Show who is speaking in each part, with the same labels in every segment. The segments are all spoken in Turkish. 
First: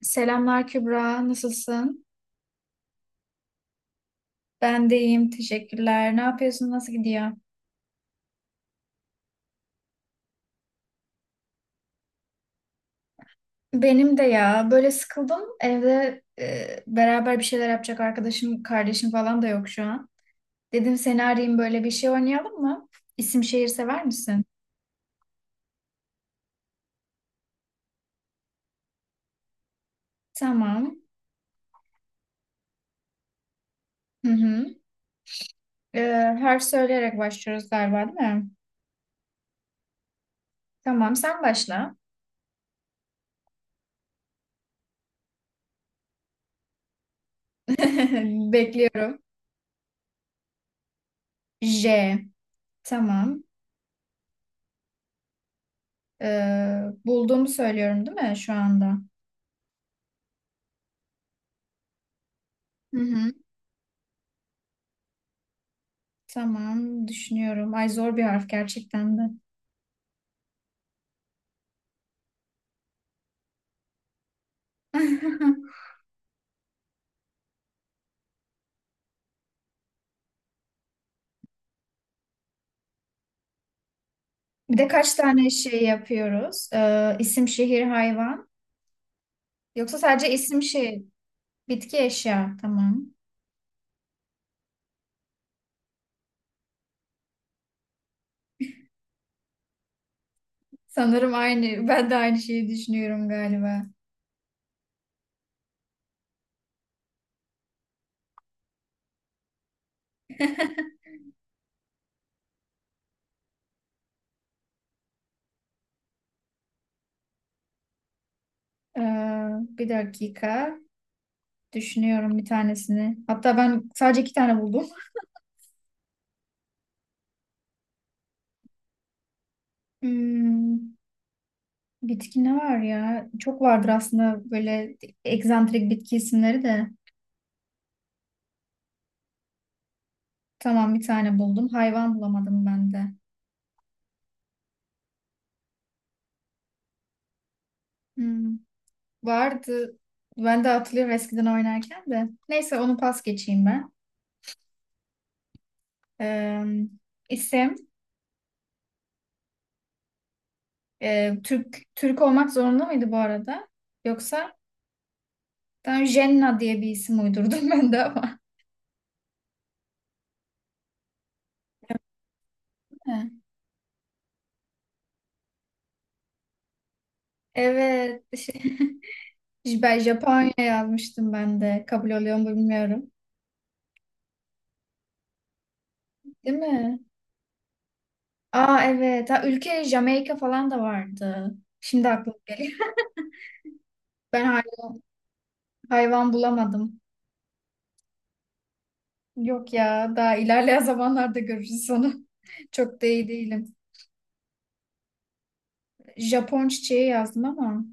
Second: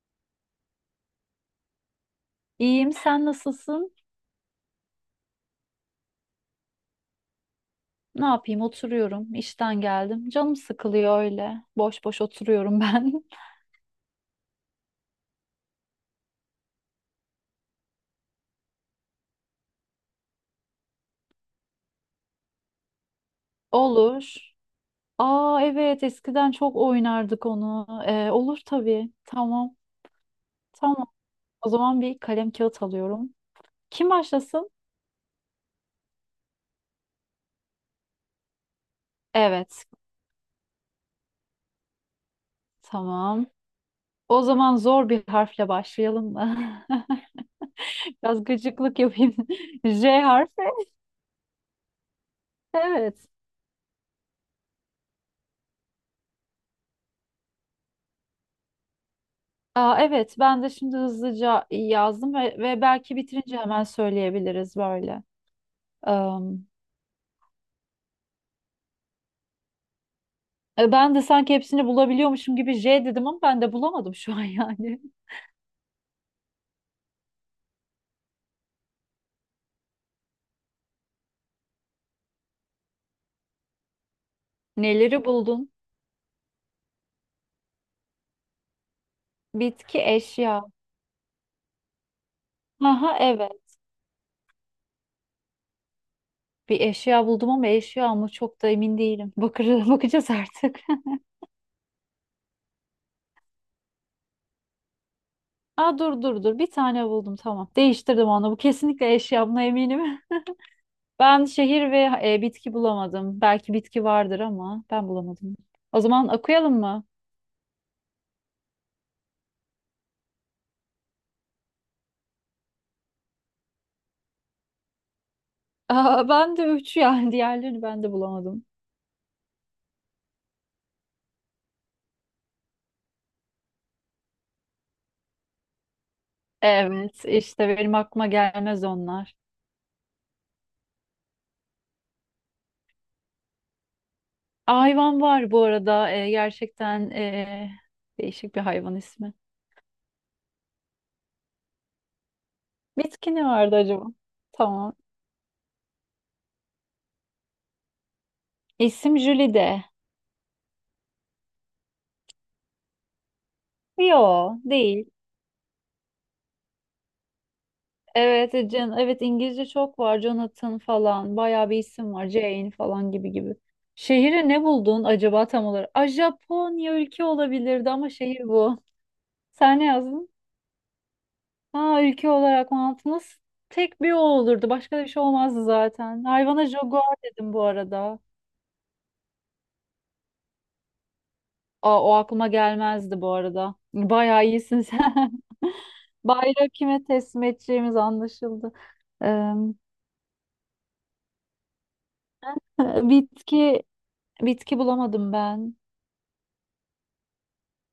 Speaker 1: Selamlar Kübra, nasılsın?
Speaker 2: İyiyim, sen nasılsın?
Speaker 1: Ben de iyiyim, teşekkürler. Ne yapıyorsun, nasıl gidiyor?
Speaker 2: Ne yapayım, oturuyorum. İşten geldim. Canım sıkılıyor öyle. Boş boş oturuyorum ben.
Speaker 1: Benim de ya, böyle sıkıldım. Evde beraber bir şeyler yapacak arkadaşım, kardeşim falan da yok şu an. Dedim seni arayayım, böyle bir şey oynayalım mı? İsim şehir sever
Speaker 2: Olur.
Speaker 1: misin?
Speaker 2: Aa evet, eskiden çok oynardık onu. Olur tabii. Tamam,
Speaker 1: Tamam.
Speaker 2: tamam. O zaman bir kalem kağıt alıyorum. Kim
Speaker 1: Hı hı.
Speaker 2: başlasın?
Speaker 1: E, Harf söyleyerek başlıyoruz galiba, değil mi?
Speaker 2: Evet,
Speaker 1: Tamam, sen başla.
Speaker 2: tamam. O zaman zor bir harfle başlayalım mı? Biraz gıcıklık
Speaker 1: Bekliyorum.
Speaker 2: yapayım. J harfi.
Speaker 1: J.
Speaker 2: Evet.
Speaker 1: Tamam. E, Bulduğumu söylüyorum, değil mi şu anda?
Speaker 2: Aa, evet ben de şimdi hızlıca yazdım ve
Speaker 1: Hı
Speaker 2: belki
Speaker 1: hı.
Speaker 2: bitirince hemen söyleyebiliriz böyle. Am,
Speaker 1: Tamam, düşünüyorum. Ay, zor bir harf gerçekten de.
Speaker 2: Ben de sanki hepsini bulabiliyormuşum gibi J dedim ama ben de bulamadım şu an yani.
Speaker 1: Bir de kaç
Speaker 2: Neleri
Speaker 1: tane
Speaker 2: buldun?
Speaker 1: şey yapıyoruz? İsim, şehir, hayvan. Yoksa
Speaker 2: Bitki,
Speaker 1: sadece isim,
Speaker 2: eşya.
Speaker 1: şehir, bitki, eşya. Tamam.
Speaker 2: Aha evet. Bir eşya buldum ama eşya mı çok da emin değilim. Bakır, bakacağız artık.
Speaker 1: Sanırım aynı. Ben de aynı şeyi düşünüyorum galiba.
Speaker 2: Aa, dur bir tane buldum, tamam. Değiştirdim onu. Bu kesinlikle eşya, buna eminim. Ben şehir ve bitki bulamadım. Belki bitki vardır ama ben bulamadım. O zaman okuyalım mı?
Speaker 1: Ee, Bir dakika. Düşünüyorum bir tanesini. Hatta ben sadece iki tane buldum.
Speaker 2: Aa, ben de üç yani, diğerlerini ben de bulamadım.
Speaker 1: Hmm, bitki ne var ya? Çok vardır aslında böyle egzantrik bitki isimleri de.
Speaker 2: Evet işte benim aklıma gelmez onlar.
Speaker 1: Tamam, bir tane buldum. Hayvan bulamadım ben de.
Speaker 2: Hayvan var bu arada gerçekten değişik
Speaker 1: Hmm,
Speaker 2: bir hayvan ismi.
Speaker 1: vardı. Ben de hatırlıyorum eskiden oynarken de. Neyse, onu pas
Speaker 2: Bitki ne
Speaker 1: geçeyim
Speaker 2: vardı
Speaker 1: ben.
Speaker 2: acaba? Tamam.
Speaker 1: Ee, isim
Speaker 2: İsim Jülide.
Speaker 1: Türk Türk olmak zorunda mıydı bu arada?
Speaker 2: Yo,
Speaker 1: Yoksa
Speaker 2: değil.
Speaker 1: ben Jenna diye bir isim uydurdum ben de ama.
Speaker 2: Evet, evet İngilizce çok var. Jonathan falan bayağı bir isim var. Jane falan gibi
Speaker 1: He.
Speaker 2: gibi. Şehri ne buldun acaba tam olarak? A, Japonya ülke olabilirdi ama
Speaker 1: Evet.
Speaker 2: şehir
Speaker 1: Şey,
Speaker 2: bu. Sen ne
Speaker 1: ben
Speaker 2: yazdın?
Speaker 1: Japonya yazmıştım ben de.
Speaker 2: Ha,
Speaker 1: Kabul
Speaker 2: ülke
Speaker 1: oluyor mu
Speaker 2: olarak mantı
Speaker 1: bilmiyorum.
Speaker 2: nasıl? Tek bir o olurdu. Başka da bir şey olmazdı zaten.
Speaker 1: Değil
Speaker 2: Hayvana
Speaker 1: mi?
Speaker 2: jaguar dedim bu arada.
Speaker 1: Aa, evet. Ha, ülke Jamaika falan da vardı.
Speaker 2: Aa,
Speaker 1: Şimdi
Speaker 2: o
Speaker 1: aklıma
Speaker 2: aklıma
Speaker 1: geliyor.
Speaker 2: gelmezdi bu arada.
Speaker 1: Ben
Speaker 2: Bayağı
Speaker 1: hay-
Speaker 2: iyisin sen.
Speaker 1: Hayvan
Speaker 2: Bayrağı
Speaker 1: bulamadım.
Speaker 2: kime teslim edeceğimiz anlaşıldı. Eee,
Speaker 1: Yok ya, daha ilerleyen zamanlarda görürüz onu. Çok da iyi değilim.
Speaker 2: bitki bitki bulamadım ben.
Speaker 1: Japon çiçeği yazdım ama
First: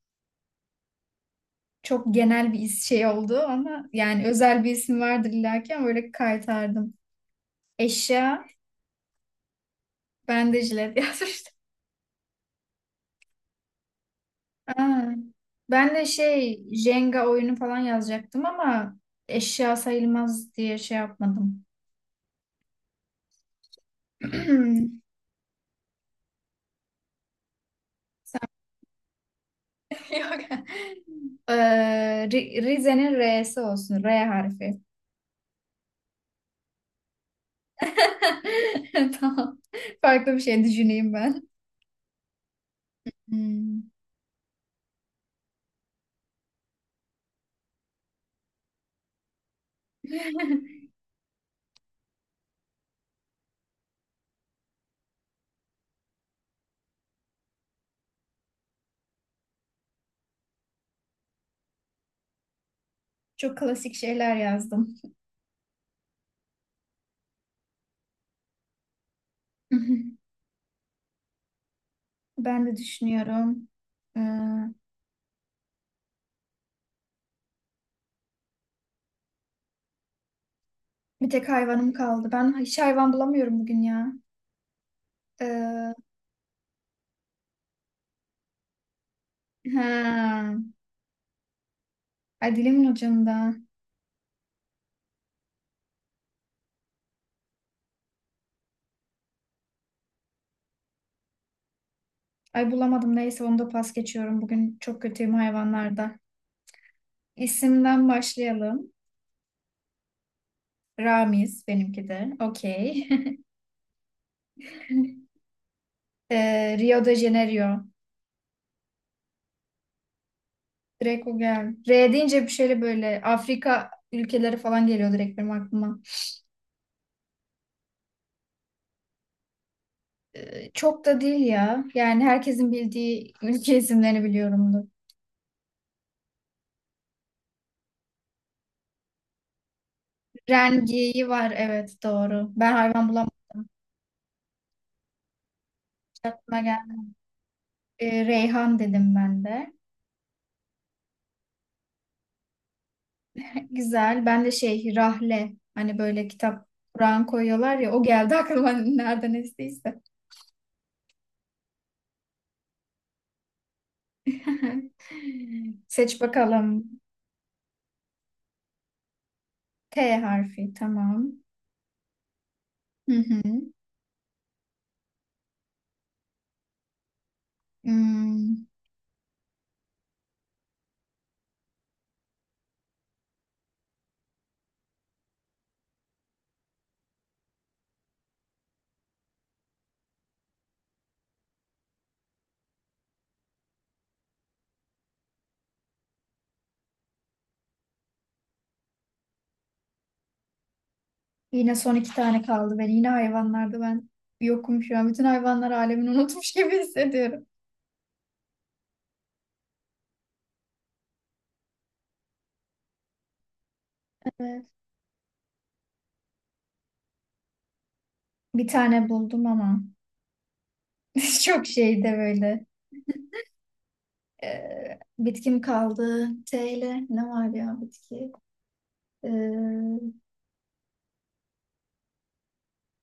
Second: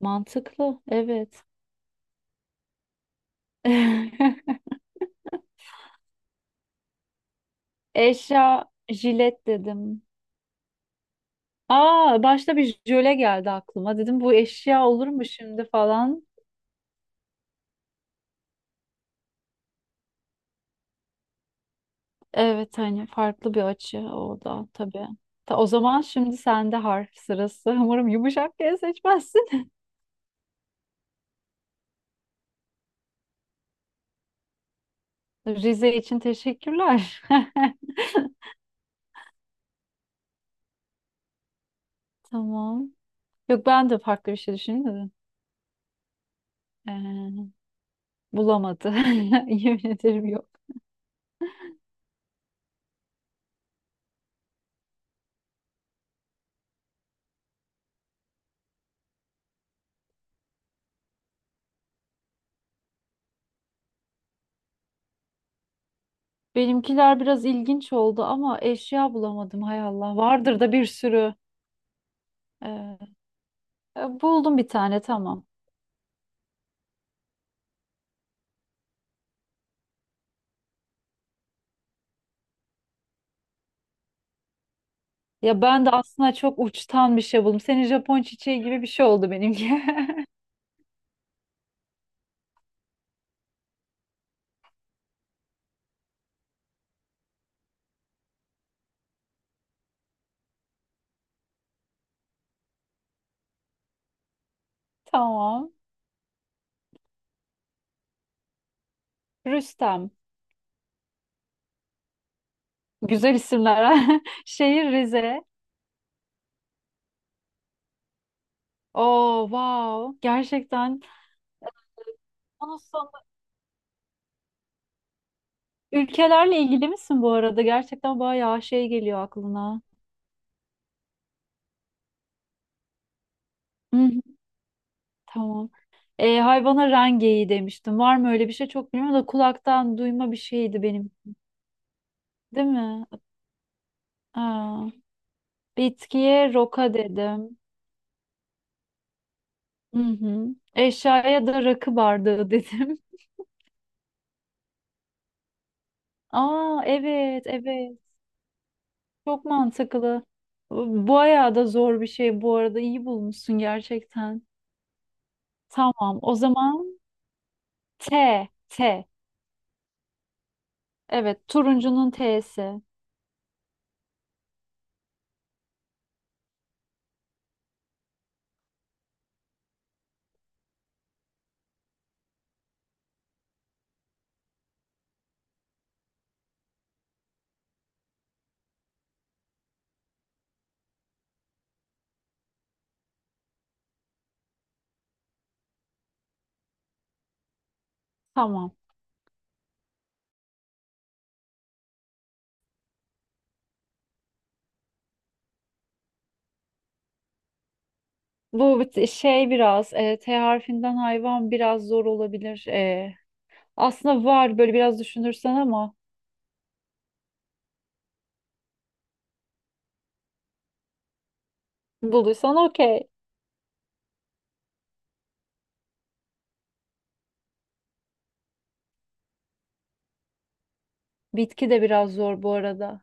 Speaker 2: Mantıklı. Evet.
Speaker 1: çok genel bir is- şey oldu ama yani özel bir isim vardır illaki ama böyle kaytardım. Eşya,
Speaker 2: Eşya jilet dedim.
Speaker 1: ben de jilet yazmıştım.
Speaker 2: Aa, başta bir jöle geldi aklıma. Dedim bu eşya
Speaker 1: Aa,
Speaker 2: olur mu şimdi
Speaker 1: ben de
Speaker 2: falan.
Speaker 1: şey Jenga oyunu falan yazacaktım ama eşya sayılmaz diye şey yapmadım.
Speaker 2: Evet hani farklı bir açı o da tabii. Ta, o zaman şimdi sende harf sırası. Umarım
Speaker 1: Sen-
Speaker 2: yumuşak G seçmezsin.
Speaker 1: Yok. Ee, Rize'nin R'si olsun. R harfi.
Speaker 2: Rize için teşekkürler.
Speaker 1: Tamam. Farklı bir şey düşüneyim ben.
Speaker 2: Tamam. Yok,
Speaker 1: Hmm.
Speaker 2: ben de farklı bir şey düşündüm. Ee, Bulamadı. Yemin ederim yok.
Speaker 1: Çok klasik şeyler yazdım.
Speaker 2: Benimkiler biraz ilginç oldu ama eşya bulamadım hay Allah. Vardır da bir sürü.
Speaker 1: Ben de
Speaker 2: Ee,
Speaker 1: düşünüyorum. Ee,
Speaker 2: Buldum bir tane, tamam.
Speaker 1: Bir tek hayvanım kaldı. Ben hiç hayvan bulamıyorum bugün ya.
Speaker 2: Ya ben de
Speaker 1: Ee,
Speaker 2: aslında çok uçtan bir şey buldum. Senin Japon çiçeği gibi bir şey oldu benimki.
Speaker 1: ha. Ay, dilimin ucunda. Ay, bulamadım, neyse onu da pas geçiyorum. Bugün çok kötüyüm
Speaker 2: Tamam.
Speaker 1: hayvanlarda. İsimden başlayalım.
Speaker 2: Rüstem.
Speaker 1: Ramiz benimki de. Okey.
Speaker 2: Güzel isimler. Ha. Şehir Rize.
Speaker 1: Rio de Janeiro.
Speaker 2: Oo wow. Gerçekten.
Speaker 1: Direkt o geldi.
Speaker 2: e,
Speaker 1: R deyince bir
Speaker 2: Bunun
Speaker 1: şeyle
Speaker 2: sonu-
Speaker 1: böyle Afrika ülkeleri falan geliyor direkt benim aklıma.
Speaker 2: ülkelerle ilgili misin bu arada? Gerçekten bayağı şey geliyor aklına.
Speaker 1: Çok da değil ya. Yani herkesin bildiği ülke
Speaker 2: Hı hı.
Speaker 1: isimlerini biliyorumdur.
Speaker 2: Tamam. E, hayvana rengeyi demiştim. Var mı öyle bir şey çok bilmiyorum da kulaktan duyma bir şeydi benim.
Speaker 1: Rengeyi var, evet doğru.
Speaker 2: Değil
Speaker 1: Ben
Speaker 2: mi?
Speaker 1: hayvan bulamadım.
Speaker 2: Aa, bitkiye
Speaker 1: Aklıma
Speaker 2: roka
Speaker 1: geldi.
Speaker 2: dedim.
Speaker 1: Reyhan dedim ben de.
Speaker 2: Hı hı. Eşyaya da rakı bardağı dedim.
Speaker 1: Güzel. Ben de şey, Rahle. Hani böyle kitap
Speaker 2: Aa
Speaker 1: Kur'an
Speaker 2: evet
Speaker 1: koyuyorlar ya.
Speaker 2: evet.
Speaker 1: O geldi aklıma nereden
Speaker 2: Çok
Speaker 1: estiyse.
Speaker 2: mantıklı. Bu bayağı da zor bir şey bu arada. İyi bulmuşsun gerçekten. Tamam
Speaker 1: Seç
Speaker 2: o
Speaker 1: bakalım.
Speaker 2: zaman T. T.
Speaker 1: T harfi, tamam.
Speaker 2: Evet, turuncunun T'si.
Speaker 1: Hı hı. Hmm.
Speaker 2: Tamam.
Speaker 1: Yine son iki tane kaldı. Ben yine hayvanlarda yokum şu an. Bütün hayvanlar alemini unutmuş gibi hissediyorum.
Speaker 2: Bu bit- şey biraz e, T harfinden hayvan biraz zor olabilir. E, aslında var
Speaker 1: Evet.
Speaker 2: böyle biraz düşünürsen ama
Speaker 1: Bir tane buldum ama çok şeyde
Speaker 2: bulduysan
Speaker 1: böyle.
Speaker 2: okey.
Speaker 1: Bitkim kaldı. T ile ne var ya bitki? Ee,
Speaker 2: Bitki de biraz zor bu arada.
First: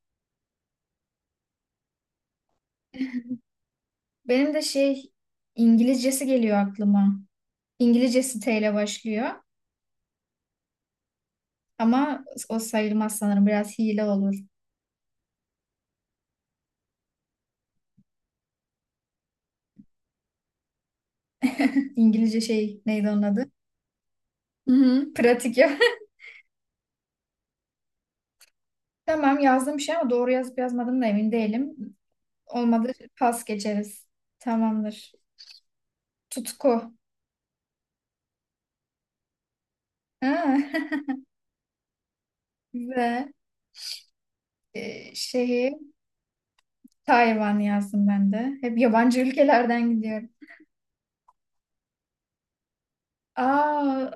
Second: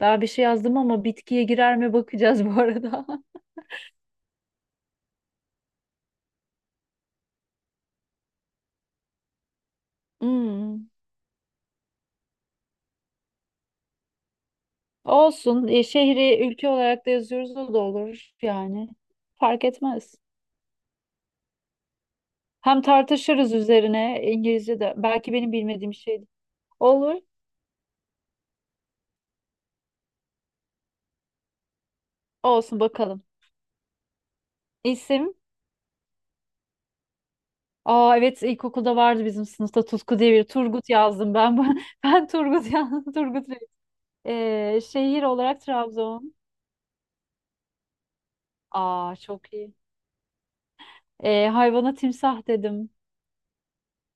Speaker 2: Ben bir şey yazdım ama bitkiye girer mi bakacağız bu arada.
Speaker 1: Benim de şey, İngilizcesi geliyor aklıma. İngilizcesi T ile başlıyor.
Speaker 2: Hmm.
Speaker 1: Ama o sayılmaz sanırım. Biraz hile olur.
Speaker 2: Olsun. E, şehri ülke olarak da yazıyoruz, o da olur yani. Fark etmez.
Speaker 1: İngilizce şey
Speaker 2: Hem
Speaker 1: neydi onun adı?
Speaker 2: tartışırız üzerine,
Speaker 1: Hı
Speaker 2: İngilizce de,
Speaker 1: hı,
Speaker 2: belki benim
Speaker 1: pratik ya.
Speaker 2: bilmediğim şeydi. Olur.
Speaker 1: Tamam, yazdım bir şey ama doğru yazıp yazmadım da emin değilim.
Speaker 2: Olsun
Speaker 1: Olmadı
Speaker 2: bakalım.
Speaker 1: pas geçeriz. Tamamdır.
Speaker 2: İsim?
Speaker 1: Tutku.
Speaker 2: Aa evet ilkokulda vardı bizim sınıfta Tutku
Speaker 1: Ha,
Speaker 2: diye bir Turgut yazdım ben. Ben Turgut yazdım.
Speaker 1: güzel.
Speaker 2: Turgut Bey. Şehir olarak
Speaker 1: Şeyi
Speaker 2: Trabzon.
Speaker 1: Tayvan yazdım ben de. Hep
Speaker 2: Aa
Speaker 1: yabancı
Speaker 2: çok iyi.
Speaker 1: ülkelerden gidiyorum.
Speaker 2: Hayvana timsah dedim.
Speaker 1: Aa,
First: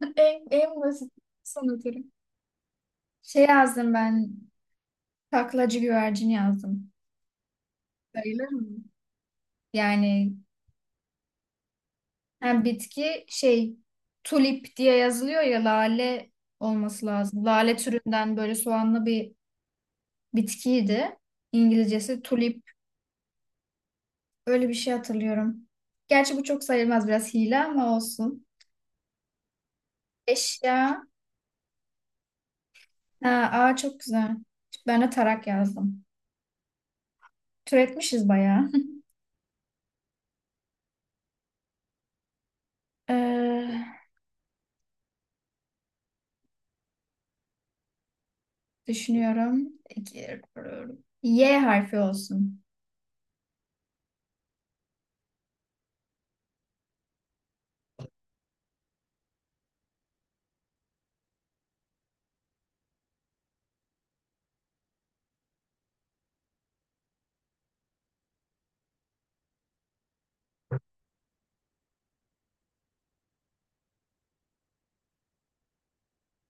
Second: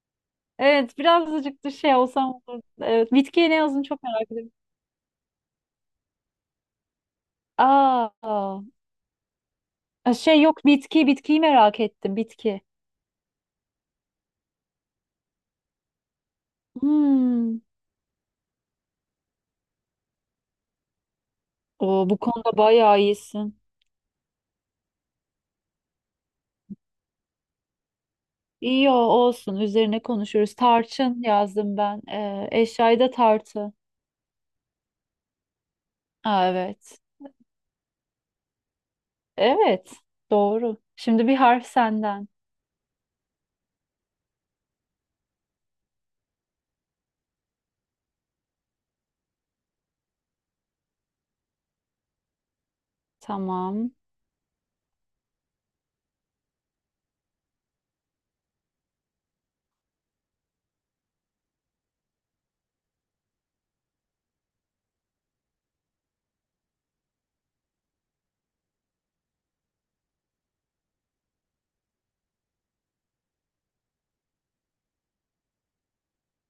Speaker 1: en
Speaker 2: Evet
Speaker 1: basit
Speaker 2: birazcık da şey
Speaker 1: sanatırım.
Speaker 2: olsam olur. Evet,
Speaker 1: Şey
Speaker 2: bitkiye ne yazdın
Speaker 1: yazdım
Speaker 2: çok merak
Speaker 1: ben.
Speaker 2: ediyorum.
Speaker 1: Taklacı güvercin yazdım. Sayılır
Speaker 2: Aa,
Speaker 1: mı?
Speaker 2: aa.
Speaker 1: Yani
Speaker 2: Şey, yok bitki, bitkiyi merak ettim.
Speaker 1: hem bitki, şey, tulip diye yazılıyor ya, lale olması lazım.
Speaker 2: Hmm.
Speaker 1: Lale türünden böyle soğanlı bir bitkiydi.
Speaker 2: Oo, bu
Speaker 1: İngilizcesi
Speaker 2: konuda
Speaker 1: tulip.
Speaker 2: bayağı iyisin.
Speaker 1: Öyle bir şey hatırlıyorum. Gerçi bu çok sayılmaz, biraz hile ama olsun.
Speaker 2: Olsun, üzerine konuşuruz.
Speaker 1: Eşya.
Speaker 2: Tarçın yazdım ben. Eşyayı da
Speaker 1: Ha,
Speaker 2: tartı.
Speaker 1: aa çok güzel. Ben de tarak yazdım.
Speaker 2: Aa, evet.
Speaker 1: Türetmişiz bayağı.
Speaker 2: Evet doğru. Şimdi bir harf senden.
Speaker 1: Ee, Düşünüyorum. İki, Y harfi olsun.
Speaker 2: Tamam.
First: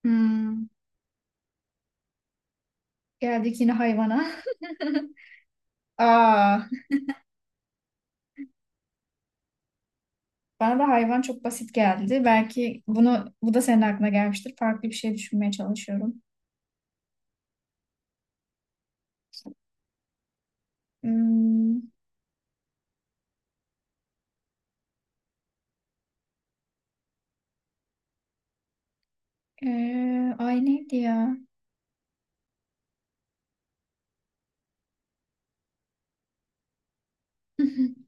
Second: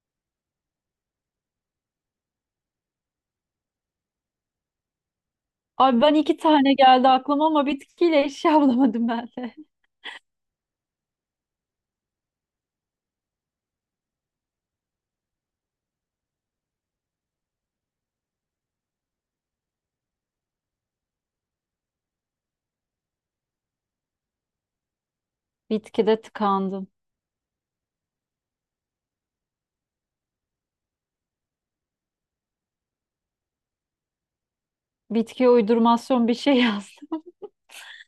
Speaker 1: Hmm, geldik yine hayvana.
Speaker 2: Abi ben iki
Speaker 1: Aa,
Speaker 2: tane geldi aklıma ama bitkiyle eşya bulamadım ben de.
Speaker 1: bana da hayvan çok basit geldi. Belki bunu bu da senin aklına gelmiştir. Farklı bir şey düşünmeye çalışıyorum. Hmm,
Speaker 2: Bitkide tıkandım.
Speaker 1: ay neydi ya?
Speaker 2: Bitkiye uydurmasyon bir şey yazdım.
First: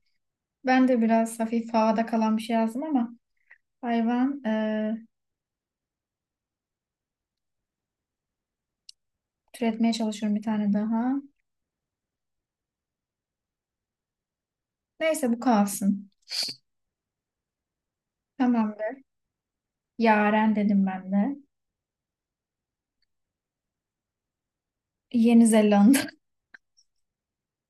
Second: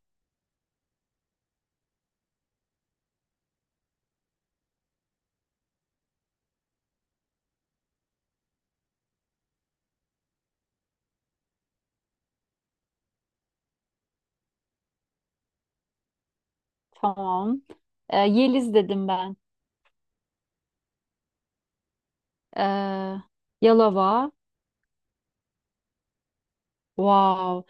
Speaker 1: Ben de biraz hafif havada kalan bir şey yazdım ama hayvan, türetmeye çalışıyorum bir tane daha. Neyse, bu kalsın.
Speaker 2: Tamam. Yeliz
Speaker 1: Tamamdır.
Speaker 2: dedim ben.
Speaker 1: Yaren dedim ben de.
Speaker 2: Ee, Yalava.
Speaker 1: Yeni Zelanda.
Speaker 2: Wow.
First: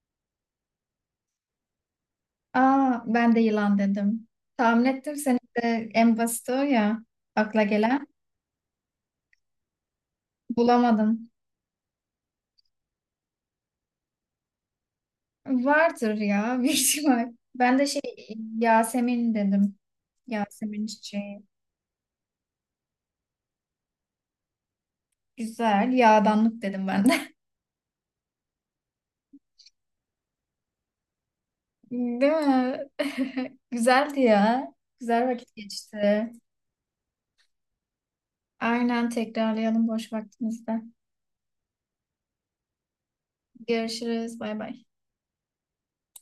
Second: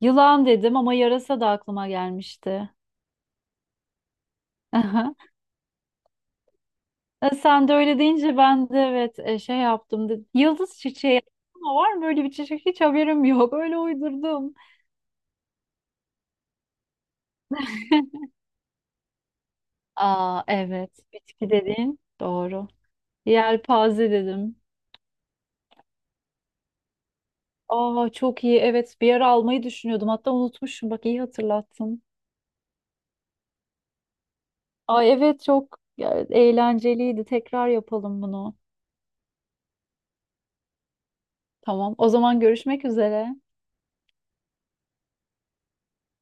Speaker 2: Yılan dedim ama yarasa da aklıma gelmişti.
Speaker 1: Aa, ben de yılan dedim. Tahmin ettim senin de en basit o ya,
Speaker 2: E,
Speaker 1: akla
Speaker 2: sen de öyle
Speaker 1: gelen.
Speaker 2: deyince ben de evet şey yaptım dedim. Yıldız çiçeği
Speaker 1: Bulamadım.
Speaker 2: ama var mı öyle bir çiçek? Hiç haberim yok. Öyle uydurdum.
Speaker 1: Vardır ya bir ihtimal. Ben de şey, Yasemin dedim.
Speaker 2: Aa
Speaker 1: Yasemin
Speaker 2: evet.
Speaker 1: çiçeği.
Speaker 2: Bitki dedin. Doğru. Yelpaze dedim.
Speaker 1: Güzel. Yağdanlık dedim ben de.
Speaker 2: Aa çok iyi. Evet bir ara almayı düşünüyordum. Hatta unutmuşum. Bak iyi hatırlattın.
Speaker 1: Değil mi? Güzeldi ya.
Speaker 2: Ay
Speaker 1: Güzel
Speaker 2: evet
Speaker 1: vakit
Speaker 2: çok ya,
Speaker 1: geçti.
Speaker 2: eğlenceliydi. Tekrar yapalım bunu.
Speaker 1: Aynen, tekrarlayalım boş vaktimizde.
Speaker 2: Tamam. O zaman görüşmek üzere.
Speaker 1: Görüşürüz. Bay bay.